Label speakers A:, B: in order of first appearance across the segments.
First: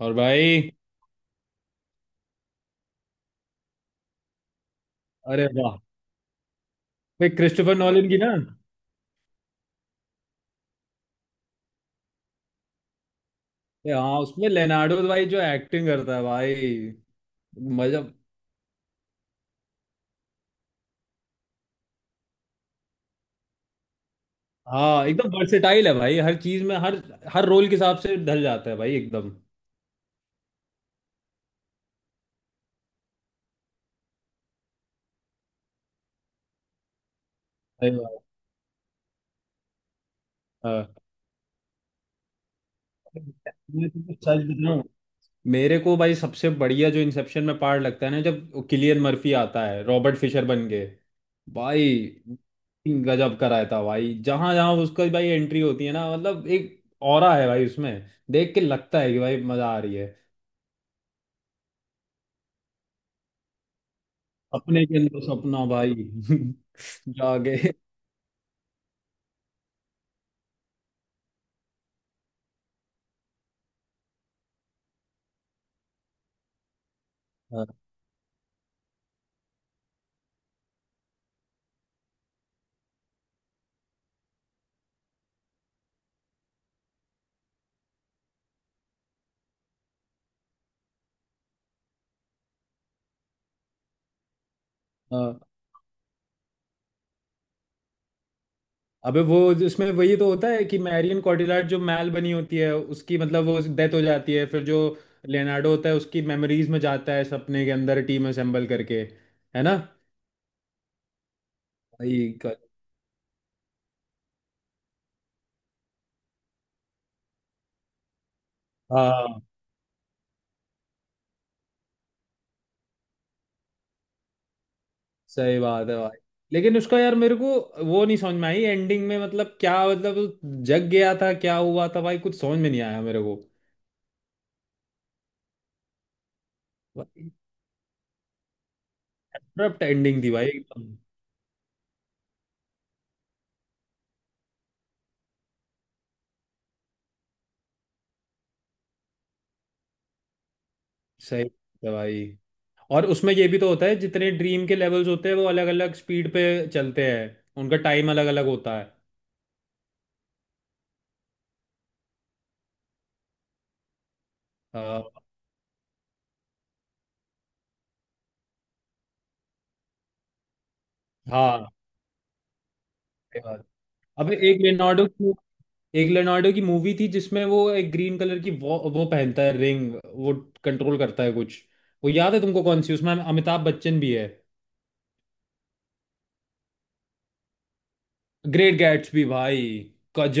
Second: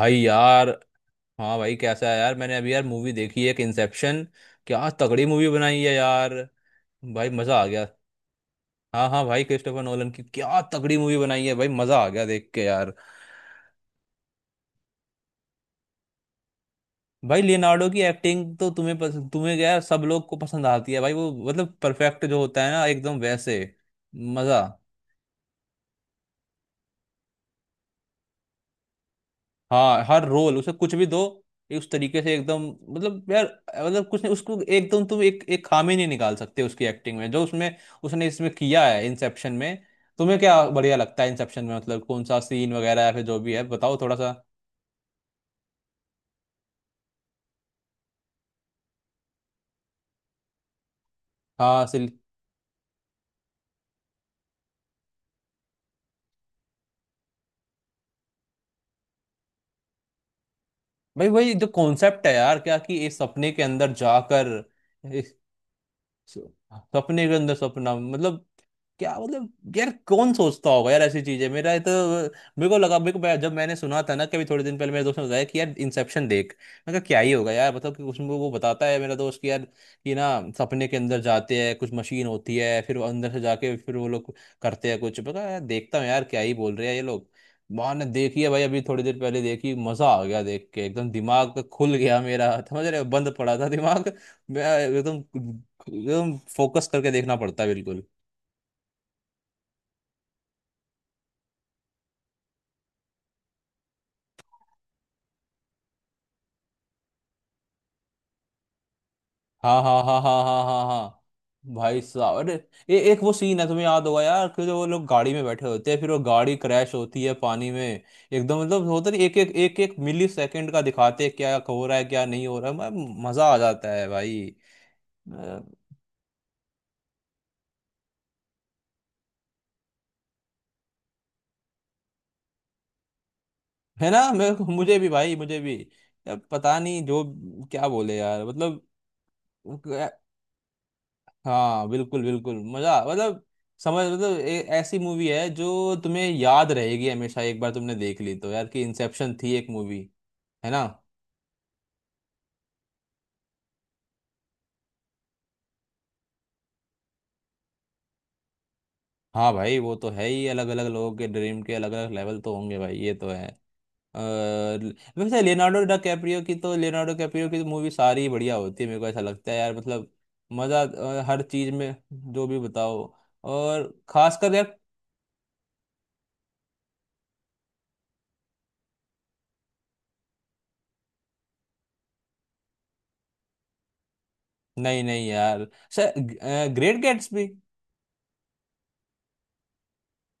A: और
B: यार।
A: भाई।
B: हाँ भाई, कैसा है यार? मैंने अभी यार मूवी देखी है एक, इंसेप्शन। क्या तगड़ी
A: अरे
B: मूवी
A: वाह।
B: बनाई है यार!
A: भाई
B: भाई मजा आ
A: क्रिस्टोफर
B: गया।
A: नॉलन की ना।
B: हाँ हाँ भाई, क्रिस्टोफर नोलन की क्या तगड़ी मूवी बनाई है भाई। मजा आ गया देख के यार।
A: हाँ, उसमें लेनार्डो भाई जो एक्टिंग करता है भाई।
B: भाई लियोनार्डो की
A: मजा।
B: एक्टिंग तो तुम्हें क्या, सब लोग को पसंद आती है भाई। वो मतलब परफेक्ट जो होता है ना, एकदम वैसे। मजा।
A: हाँ एकदम वर्सेटाइल है भाई, हर चीज में, हर हर रोल के हिसाब से ढल जाता है भाई एकदम।
B: हाँ, हर रोल उसे कुछ भी दो, ये उस तरीके से एकदम। मतलब यार, मतलब कुछ नहीं, उसको एकदम तुम एक एक खामी नहीं निकाल सकते उसकी एक्टिंग में जो उसमें
A: सही बात।
B: उसने इसमें किया है इंसेप्शन में। तुम्हें क्या
A: हाँ।
B: बढ़िया लगता है इंसेप्शन में, मतलब कौन सा सीन वगैरह या फिर जो भी है,
A: मैं
B: बताओ
A: तुमको
B: थोड़ा सा।
A: सच बताऊं, मेरे को भाई सबसे बढ़िया जो इंसेप्शन में पार्ट लगता है ना, जब किलियन मर्फी आता है रॉबर्ट फिशर बन के
B: हाँ
A: भाई,
B: सिल।
A: गजब कराया था भाई। जहां जहां उसका भाई एंट्री होती है ना, मतलब एक ऑरा है भाई उसमें। देख के लगता है कि भाई मजा आ रही है।
B: भाई वही जो कॉन्सेप्ट है यार क्या, कि इस सपने के अंदर जाकर,
A: अपने के अंदर सपना भाई।
B: सो- सपने के अंदर
A: जागे।
B: सपना मतलब। क्या मतलब यार, कौन सोचता होगा यार ऐसी चीजें। मेरा ये तो, मेरे को लगा, जब मैंने सुना था ना कभी थोड़े दिन पहले, मेरे दोस्त ने बताया कि यार इंसेप्शन देख। मैं कहा क्या ही होगा यार, मतलब कि उसमें वो बताता है मेरा दोस्त कि यार कि ना, सपने के अंदर जाते हैं कुछ मशीन होती है, फिर वो अंदर से जाके फिर वो लोग करते हैं कुछ। मैं कहा यार देखता हूँ यार क्या ही बोल रहे हैं ये लोग। मैंने देखी है भाई अभी थोड़ी देर पहले देखी, मजा आ गया देख के। एकदम दिमाग खुल गया मेरा, समझ रहे हो? बंद पड़ा था दिमाग। मैं एकदम,
A: हाँ।
B: एकदम फोकस करके देखना पड़ता है बिल्कुल।
A: अबे वो, इसमें वही तो होता है कि मैरियन कॉटिलार्ड जो मैल बनी होती है उसकी, मतलब वो डेथ हो जाती है, फिर जो लियोनार्डो होता है उसकी मेमोरीज में जाता है सपने के अंदर टीम असेंबल करके, है ना
B: हाँ हाँ हाँ हाँ हाँ हाँ हाँ। भाई
A: भाई।
B: साहब, अरे!
A: क-
B: एक वो सीन है तुम्हें याद होगा यार, कि जो वो लोग गाड़ी में बैठे होते हैं, फिर वो गाड़ी क्रैश होती है पानी में एकदम, मतलब होता नहीं, एक
A: हाँ
B: एक एक एक मिली सेकंड का दिखाते हैं क्या हो रहा है क्या नहीं हो रहा है। मजा आ जाता है भाई।
A: सही
B: अ,
A: बात है भाई। लेकिन उसका यार मेरे को वो नहीं समझ में आई एंडिंग में। मतलब क्या, मतलब वो जग गया था, क्या हुआ था भाई, कुछ समझ में नहीं आया मेरे को।
B: है ना, मैं मुझे भी भाई, मुझे भी। अब पता नहीं, जो क्या बोले यार,
A: एब्रप्ट
B: मतलब।
A: एंडिंग थी भाई एकदम।
B: हाँ बिल्कुल बिल्कुल, मजा मतलब, समझ मतलब, ऐसी मूवी है जो तुम्हें याद रहेगी हमेशा। एक बार तुमने देख ली तो यार, कि इंसेप्शन थी एक मूवी, है ना।
A: सही बात है भाई। और उसमें ये भी तो होता है, जितने ड्रीम के लेवल्स होते हैं वो अलग अलग स्पीड पे चलते हैं, उनका टाइम अलग अलग होता है।
B: हाँ भाई, वो तो है ही, अलग अलग लोगों के ड्रीम के अलग अलग लेवल तो होंगे भाई, ये तो है। अ,
A: आ,
B: वैसे लियोनार्डो डा कैप्रियो की तो, लियोनार्डो कैप्रियो की तो मूवी सारी बढ़िया होती है, मेरे को ऐसा लगता है यार। मतलब मजा, हर
A: हाँ
B: चीज में जो भी बताओ।
A: सही बात।
B: और
A: अब
B: खासकर
A: एक
B: यार,
A: लेनार्डो की एक लेनार्डो की मूवी थी जिसमें वो एक ग्रीन कलर की वो पहनता है रिंग, वो कंट्रोल करता है कुछ, वो याद है तुमको कौन सी, उसमें अमिताभ बच्चन भी है।
B: नहीं नहीं यार, ग्रेट गेट्स भी।
A: ग्रेट गैट्सबी भाई,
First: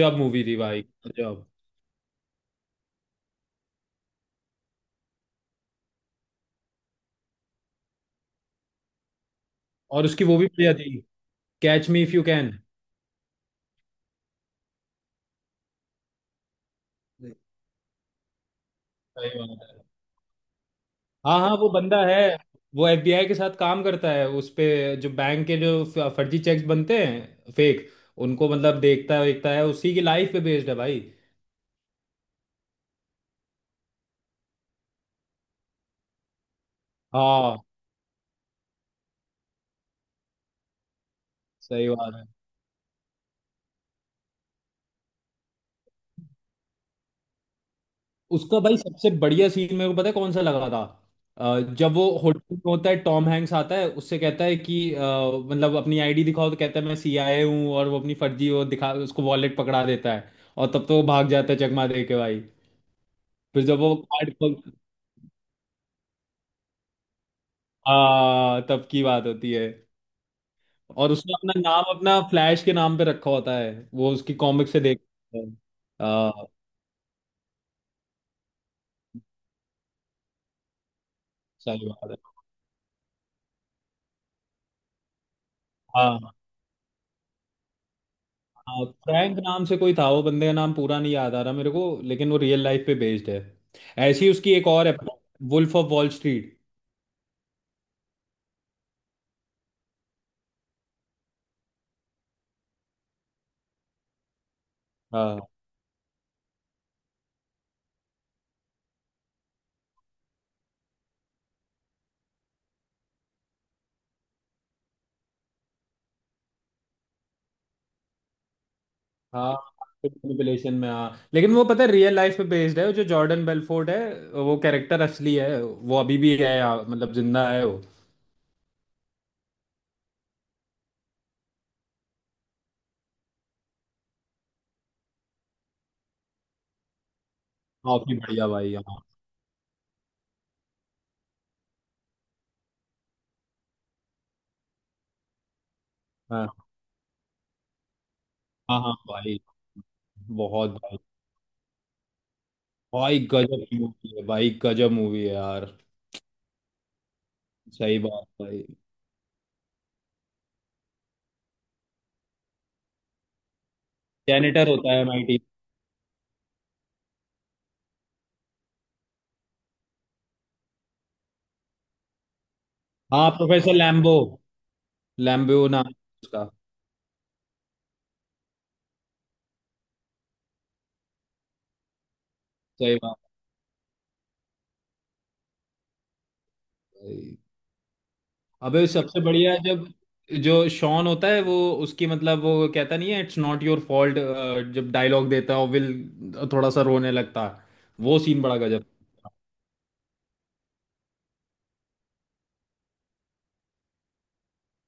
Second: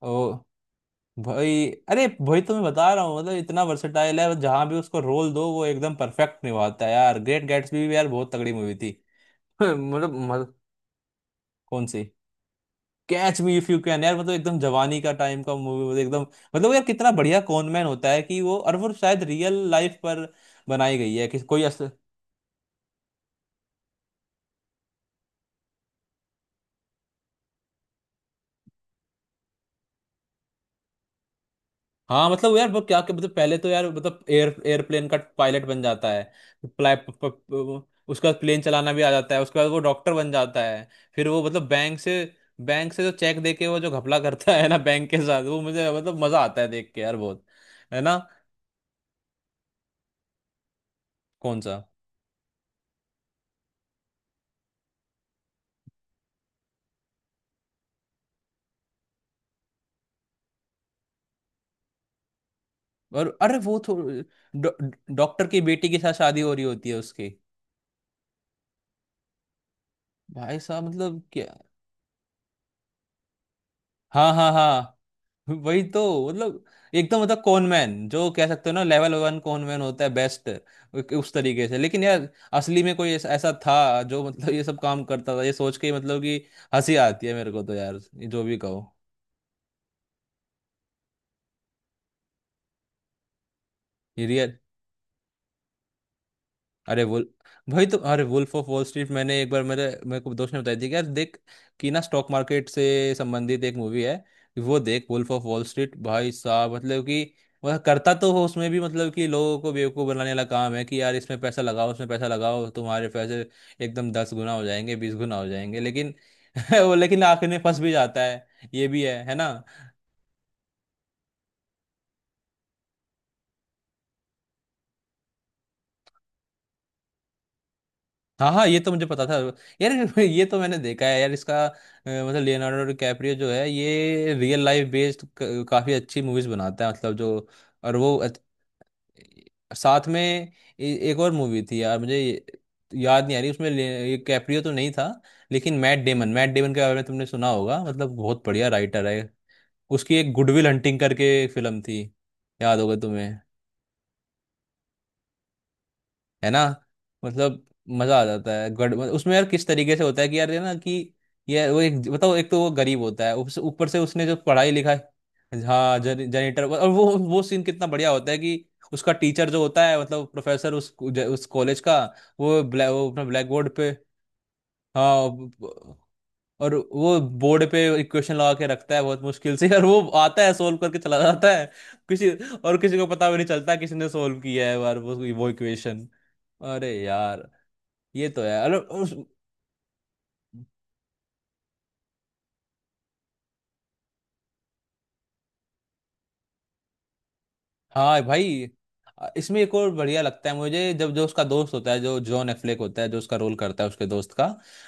B: ओ
A: मूवी थी भाई। गजब।
B: भाई, अरे भाई, तो मैं बता रहा हूँ, मतलब इतना वर्सेटाइल है, जहां भी उसको रोल दो वो एकदम परफेक्ट निभाता है यार। ग्रेट गैट्सबी भी यार बहुत तगड़ी मूवी थी।
A: और
B: मतलब
A: उसकी वो भी
B: मतलब,
A: बढ़िया थी,
B: कौन
A: Catch Me
B: see?
A: If You Can.
B: Catch Me If You Can यार, मतलब एकदम जवानी का टाइम का मूवी, मतलब एकदम। मतलब यार कितना बढ़िया कॉनमैन होता है कि वो। और वो शायद
A: सही
B: रियल
A: बात है।
B: लाइफ पर बनाई गई है,
A: हाँ
B: कि
A: हाँ, वो बंदा है, वो एफबीआई के साथ काम करता है उस पे। जो बैंक के जो फर्जी चेक्स बनते हैं, फेक, उनको मतलब देखता है देखता है, उसी की लाइफ पे बेस्ड है भाई।
B: हाँ। मतलब यार वो क्या क्या- मतलब पहले तो यार, मतलब एयरप्लेन का पायलट बन जाता है, प्ला- प, प,
A: हाँ
B: प, उसका प्लेन चलाना भी आ जाता है, उसके बाद वो डॉक्टर बन जाता है, फिर वो मतलब
A: सही बात है।
B: बैंक से जो चेक दे के, वो जो घपला करता है ना बैंक के साथ, वो मुझे मतलब मजा आता है देख के यार बहुत, है ना।
A: उसका भाई सबसे बढ़िया सीन मेरे को पता है कौन सा लगा था,
B: कौन सा?
A: जब वो होटल में होता है, टॉम हैंक्स आता है उससे कहता है कि मतलब अपनी आईडी दिखाओ, तो कहता है मैं सीआईए हूँ, और वो अपनी फर्जी वो दिखा, उसको वॉलेट पकड़ा देता है, और तब तो वो भाग जाता है चकमा दे के भाई।
B: और अरे
A: फिर
B: वो
A: जब
B: तो,
A: वो कार्ड
B: डॉ- डॉक्टर की बेटी के साथ शादी हो रही होती है उसकी।
A: हाँ तब की बात होती है।
B: भाई साहब,
A: और
B: मतलब
A: उसने
B: क्या!
A: अपना नाम अपना फ्लैश के नाम पे रखा होता है, वो
B: हाँ
A: उसकी
B: हाँ
A: कॉमिक से देख।
B: हाँ, वही तो,
A: आ,
B: मतलब एकदम मतलब कॉनमैन जो कह सकते हो ना, लेवल वन कॉनमैन होता है, बेस्ट उस तरीके से।
A: सही
B: लेकिन
A: बात है।
B: यार असली में कोई ऐसा ऐसा था जो मतलब ये सब काम करता था, ये सोच के ही मतलब
A: हाँ
B: कि हंसी आती है मेरे को तो यार, ये जो भी कहो।
A: हाँ, फ्रैंक नाम से कोई था, वो बंदे का नाम पूरा नहीं याद आ रहा मेरे को, लेकिन वो रियल लाइफ पे बेस्ड है। ऐसी ही
B: ये
A: उसकी एक और है, वुल्फ ऑफ वॉल स्ट्रीट।
B: अरे वुल भाई तो, अरे वुल्फ ऑफ वॉल स्ट्रीट मैंने एक बार, मेरे मेरे को दोस्त ने बताई थी कि यार देख, कि ना स्टॉक मार्केट से संबंधित एक मूवी है, वो देख। वुल्फ
A: हाँ
B: ऑफ वॉल स्ट्रीट भाई साहब, मतलब कि वह करता तो हो उसमें भी, मतलब कि लोगों को बेवकूफ़ बनाने वाला काम है कि यार, इसमें पैसा लगाओ, उसमें पैसा लगाओ, तुम्हारे पैसे एकदम दस गुना हो जाएंगे, बीस गुना हो जाएंगे, लेकिन वो लेकिन आखिर में फंस भी जाता है, ये भी है ना।
A: हाँ मैनिपुलेशन में, हाँ लेकिन वो पता है रियल लाइफ पे बेस्ड है, जो जॉर्डन बेलफोर्ड है वो कैरेक्टर असली है, वो अभी भी है यहाँ, मतलब जिंदा है वो।
B: हाँ हाँ, ये तो मुझे पता था यार। ये तो मैंने देखा है यार इसका। मतलब लियोनार्डो डिकैप्रियो जो है, ये रियल लाइफ बेस्ड काफी अच्छी मूवीज बनाता है, मतलब जो। और वो
A: काफी
B: अत-
A: बढ़िया भाई, हाँ
B: साथ में एक और मूवी थी यार मुझे, याद नहीं आ रही। उसमें ये कैप्रियो तो नहीं था, लेकिन मैट
A: हाँ।
B: डेमन के बारे में तुमने सुना होगा, मतलब बहुत बढ़िया
A: हाँ हाँ
B: राइटर है।
A: भाई।
B: उसकी एक गुडविल
A: बहुत।
B: हंटिंग करके फिल्म थी, याद होगा
A: भाई
B: तुम्हें,
A: गजब की मूवी है भाई, गजब मूवी है यार।
B: है ना। मतलब
A: सही
B: मजा आ
A: बात
B: जाता
A: भाई।
B: है गड़, मतलब उसमें यार किस तरीके से होता है कि यार, ये ना कि ये वो एक बताओ, एक तो वो गरीब होता है, ऊपर से उसने जो
A: सेनेटर
B: पढ़ाई लिखा
A: होता है माइटी।
B: है, हाँ जनिटर, और वो सीन कितना बढ़िया होता है कि उसका टीचर जो होता है, मतलब प्रोफेसर उस उस कॉलेज का, वो ब्लैक, वो अपना
A: हाँ,
B: ब्लैक बोर्ड
A: प्रोफेसर
B: पे,
A: लैम्बो।
B: हाँ।
A: लैम्बो नाम है
B: ब-
A: उसका।
B: और वो बोर्ड पे इक्वेशन लगा के रखता है बहुत मुश्किल से, और वो आता है सोल्व करके चला जाता है किसी, और
A: सही
B: किसी को
A: बात
B: पता भी नहीं चलता किसी ने सोल्व किया है बार वो इक्वेशन। अरे
A: भाई।
B: यार, ये तो है। अरे
A: अबे
B: उस,
A: सबसे बढ़िया है जब जो शॉन होता है, वो उसकी मतलब वो कहता नहीं है, इट्स नॉट योर फॉल्ट, जब डायलॉग देता है और विल थोड़ा सा रोने लगता है। वो
B: हाँ
A: सीन बड़ा
B: भाई।
A: गजब।
B: इसमें एक और बढ़िया लगता है मुझे, जब जो उसका दोस्त होता है, जो जॉन एफ्लेक होता है, जो उसका रोल करता है उसके दोस्त का,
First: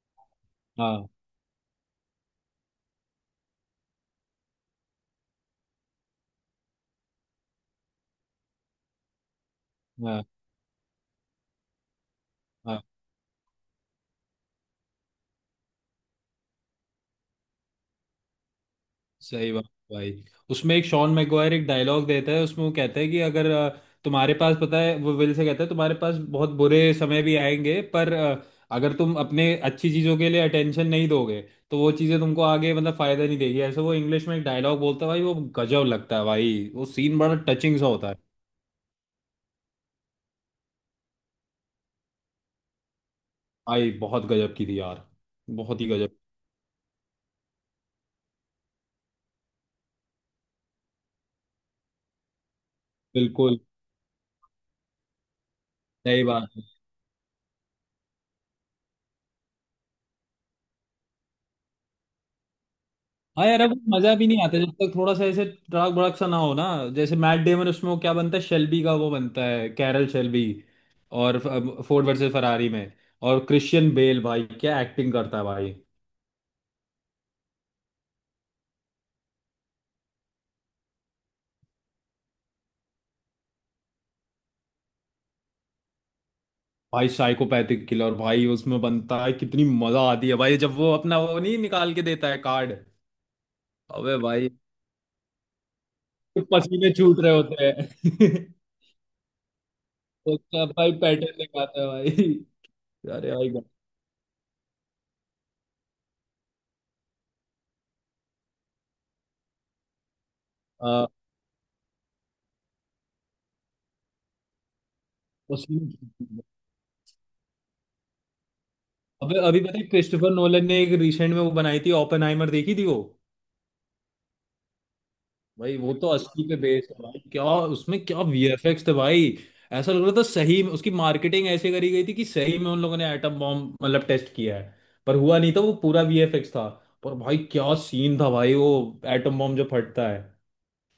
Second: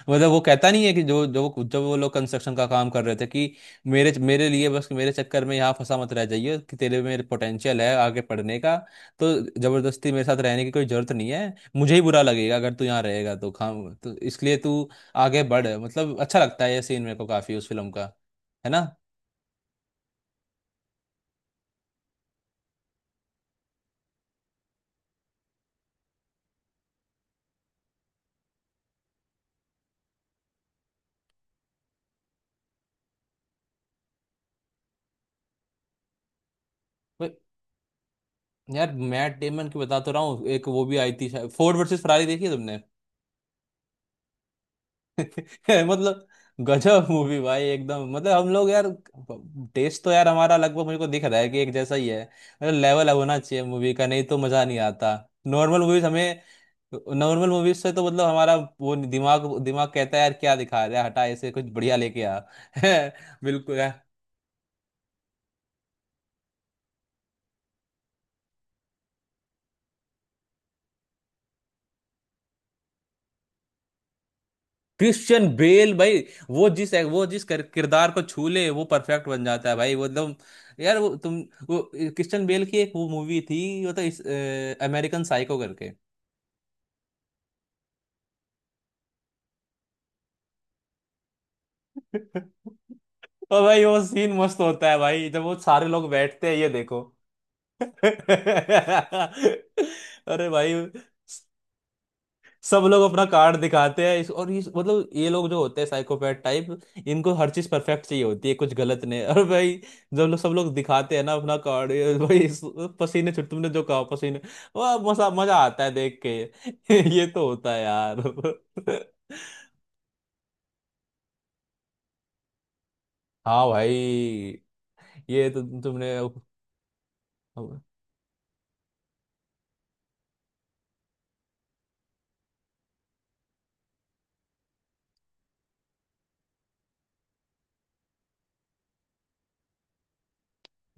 B: मतलब वो कहता नहीं है कि
A: हाँ,
B: जो जो जब वो लोग कंस्ट्रक्शन का काम कर रहे थे कि मेरे मेरे लिए बस, मेरे चक्कर में यहाँ फंसा मत रह जाइए, कि तेरे में पोटेंशियल है आगे पढ़ने का, तो जबरदस्ती मेरे
A: हाँ,
B: साथ रहने की कोई जरूरत नहीं है, मुझे ही बुरा लगेगा अगर
A: हाँ।
B: तू यहाँ रहेगा तो, खाम तो इसलिए तू आगे बढ़। मतलब अच्छा लगता है ये सीन मेरे को काफी उस फिल्म का, है ना।
A: सही बात भाई। उसमें एक शॉन मैगवायर एक डायलॉग देता है, उसमें वो कहता है कि अगर तुम्हारे पास, पता है वो विल से कहता है, तुम्हारे पास बहुत बुरे समय भी आएंगे पर अगर तुम अपने अच्छी चीज़ों के लिए अटेंशन नहीं दोगे तो वो चीज़ें तुमको आगे मतलब फायदा नहीं देगी, ऐसे वो इंग्लिश में एक डायलॉग बोलता है भाई, वो गजब लगता है भाई, वो सीन बड़ा टचिंग सा होता है।
B: यार मैट डेमन की बता तो रहा हूँ, एक वो भी आई थी शायद, फोर्ड वर्सेस फरारी, देखी है तुमने?
A: भाई बहुत गजब की थी यार, बहुत ही गजब।
B: मतलब गजब मूवी भाई एकदम। मतलब हम लोग यार, टेस्ट तो यार हमारा लगभग मुझे को दिख रहा है कि एक जैसा ही है, मतलब लेवल होना
A: बिल्कुल
B: चाहिए मूवी का, नहीं तो मजा नहीं आता। नॉर्मल मूवीज
A: सही
B: हमें,
A: बात है।
B: नॉर्मल मूवीज से तो मतलब हमारा वो, दिमाग दिमाग कहता है यार क्या दिखा रहा है, हटा, ऐसे कुछ बढ़िया लेके आ।
A: हाँ यार, अब वो
B: बिल्कुल।
A: मजा भी नहीं आता जब तक थोड़ा सा ऐसे ट्रक भड़क सा ना हो ना। जैसे मैट डेमन, उसमें वो क्या बनता है, शेल्बी का, वो बनता है कैरल शेल्बी, और फोर्ड वर्सेस फरारी में। और क्रिश्चियन बेल भाई क्या एक्टिंग करता है
B: क्रिश्चियन
A: भाई।
B: बेल भाई, वो जिस, किरदार को छू ले वो परफेक्ट बन जाता है भाई, वो एकदम। यार वो तुम, वो क्रिश्चियन बेल की एक वो मूवी थी, वो तो इस, अमेरिकन साइको करके।
A: भाई साइकोपैथिक किलर भाई उसमें बनता है, कितनी मजा आती है भाई जब वो अपना वो नहीं निकाल के देता है कार्ड।
B: और भाई वो
A: अबे
B: सीन
A: भाई
B: मस्त होता है भाई, जब वो सारे लोग बैठते हैं ये
A: पसीने
B: देखो।
A: छूट रहे होते हैं।
B: अरे
A: उसका
B: भाई,
A: भाई पैटर्न दिखाता है भाई।
B: सब लोग अपना
A: अरे भाई।
B: कार्ड दिखाते हैं इस और इस, मतलब ये लोग जो होते हैं साइकोपैथ टाइप, इनको हर चीज परफेक्ट चाहिए होती है, कुछ गलत नहीं। और भाई जब लोग सब लोग
A: आ,
B: दिखाते हैं ना अपना कार्ड ये भाई, पसीने छुट, तुमने जो कहा पसीने, वाह! मजा मजा आता है
A: पसीने छूट
B: देख
A: रहे
B: के।
A: हैं।
B: ये तो होता है यार।
A: अबे अभी पता है क्रिस्टोफर नोलन ने एक रिसेंट में वो बनाई थी ओपेनहाइमर, देखी थी वो?
B: हाँ भाई, ये तो
A: भाई वो तो
B: तुमने,
A: असली पे बेस्ड है भाई। क्या उसमें क्या वीएफएक्स थे भाई, ऐसा लग रहा था सही में। उसकी मार्केटिंग ऐसे करी गई थी कि सही में उन लोगों ने एटम बॉम्ब मतलब टेस्ट किया है, पर हुआ नहीं था, वो पूरा वीएफएक्स था। पर भाई क्या सीन था भाई वो, एटम बॉम्ब जो फटता है।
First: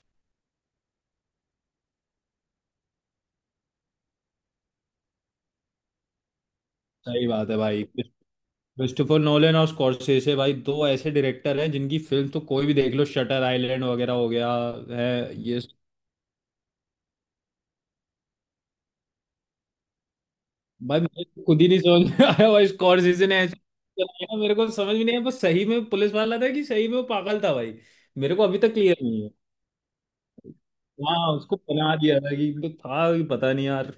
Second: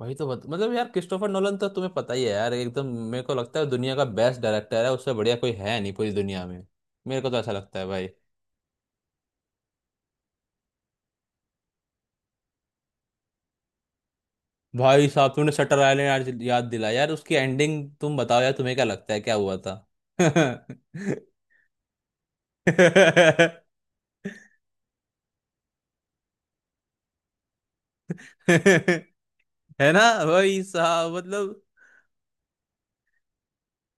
B: वही तो मतलब यार क्रिस्टोफर नोलन तो तुम्हें पता ही है यार, एकदम मेरे को लगता है दुनिया का बेस्ट डायरेक्टर है, उससे बढ़िया कोई है नहीं पूरी दुनिया में। मेरे
A: सही
B: को तो
A: बात
B: ऐसा
A: है
B: लगता
A: भाई।
B: है भाई।
A: क्रिस्टोफर नोलन और स्कॉर्सेसे भाई दो ऐसे डायरेक्टर हैं जिनकी फिल्म तो कोई भी देख लो, शटर आइलैंड वगैरह हो गया।
B: भाई
A: है
B: साहब तुमने
A: ये।
B: शटर आइलैंड याद याद दिलाया यार, उसकी एंडिंग तुम बताओ यार, तुम्हें क्या लगता है क्या हुआ था?
A: भाई मुझे तो खुद ही नहीं समझ में आया भाई, स्कॉर्सेसे ने ऐसे चलाया, मेरे को समझ भी नहीं आया, बस सही में पुलिस वाला था कि सही में वो पागल था भाई, मेरे को अभी तक क्लियर नहीं है।
B: है ना भाई साहब,
A: हाँ, उसको
B: मतलब।
A: बना दिया था कि, तो था कि पता नहीं यार।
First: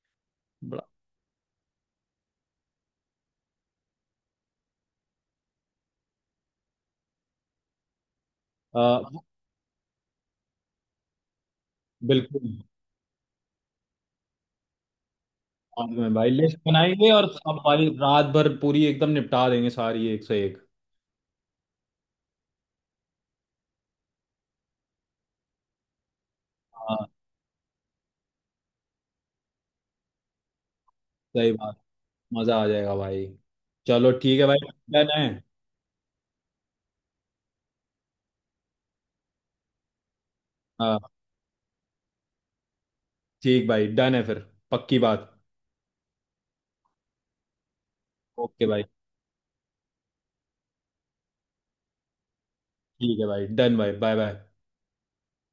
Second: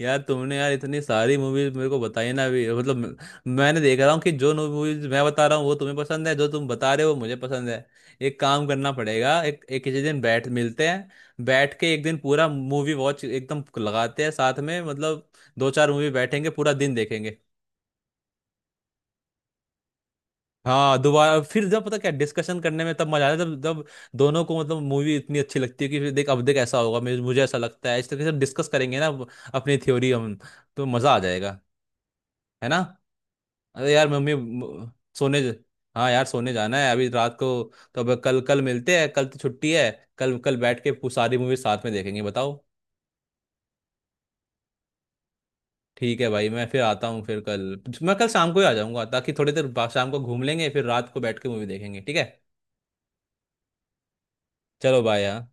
B: यार तुमने यार
A: बड़ा।
B: इतनी सारी मूवीज मेरे को बताई ना अभी, मतलब मैंने देख रहा हूँ कि जो मूवीज मैं बता रहा हूँ वो तुम्हें पसंद है, जो तुम बता रहे हो वो मुझे पसंद है। एक काम करना
A: आ,
B: पड़ेगा, एक किसी दिन बैठ मिलते हैं, बैठ के एक दिन पूरा
A: बिल्कुल।
B: मूवी वॉच एकदम लगाते हैं साथ में, मतलब दो
A: बाद
B: चार मूवी
A: में भाई
B: बैठेंगे,
A: लिस्ट
B: पूरा दिन
A: बनाएंगे और
B: देखेंगे।
A: सब भाई, रात भर पूरी एकदम निपटा देंगे सारी एक से एक।
B: हाँ, दोबारा फिर, जब पता क्या डिस्कशन करने में तब मजा आता है जब जब दोनों को मतलब मूवी इतनी अच्छी लगती है कि फिर देख, अब देख ऐसा होगा,
A: हाँ
B: मुझे मुझे ऐसा लगता है, इस तरीके से डिस्कस करेंगे ना अपनी थ्योरी हम, तो मजा आ
A: सही
B: जाएगा,
A: बात। मजा आ
B: है ना।
A: जाएगा भाई।
B: अरे यार
A: चलो
B: मम्मी
A: ठीक है भाई,
B: म-
A: डन है।
B: सोने ज- हाँ यार सोने जाना है अभी रात को, तो अब कल, कल मिलते हैं, कल तो छुट्टी है। कल कल बैठ के
A: हाँ
B: सारी मूवी साथ में देखेंगे, बताओ।
A: ठीक भाई, डन है फिर, पक्की बात।
B: ठीक है भाई, मैं फिर आता हूँ फिर कल। मैं कल शाम को ही
A: ओके
B: आ
A: भाई।
B: जाऊंगा ताकि थोड़ी देर बाद शाम को घूम लेंगे, फिर रात को बैठ के मूवी देखेंगे, ठीक है।
A: ठीक है भाई, डन भाई, बाय बाय।
B: चलो बाय यार।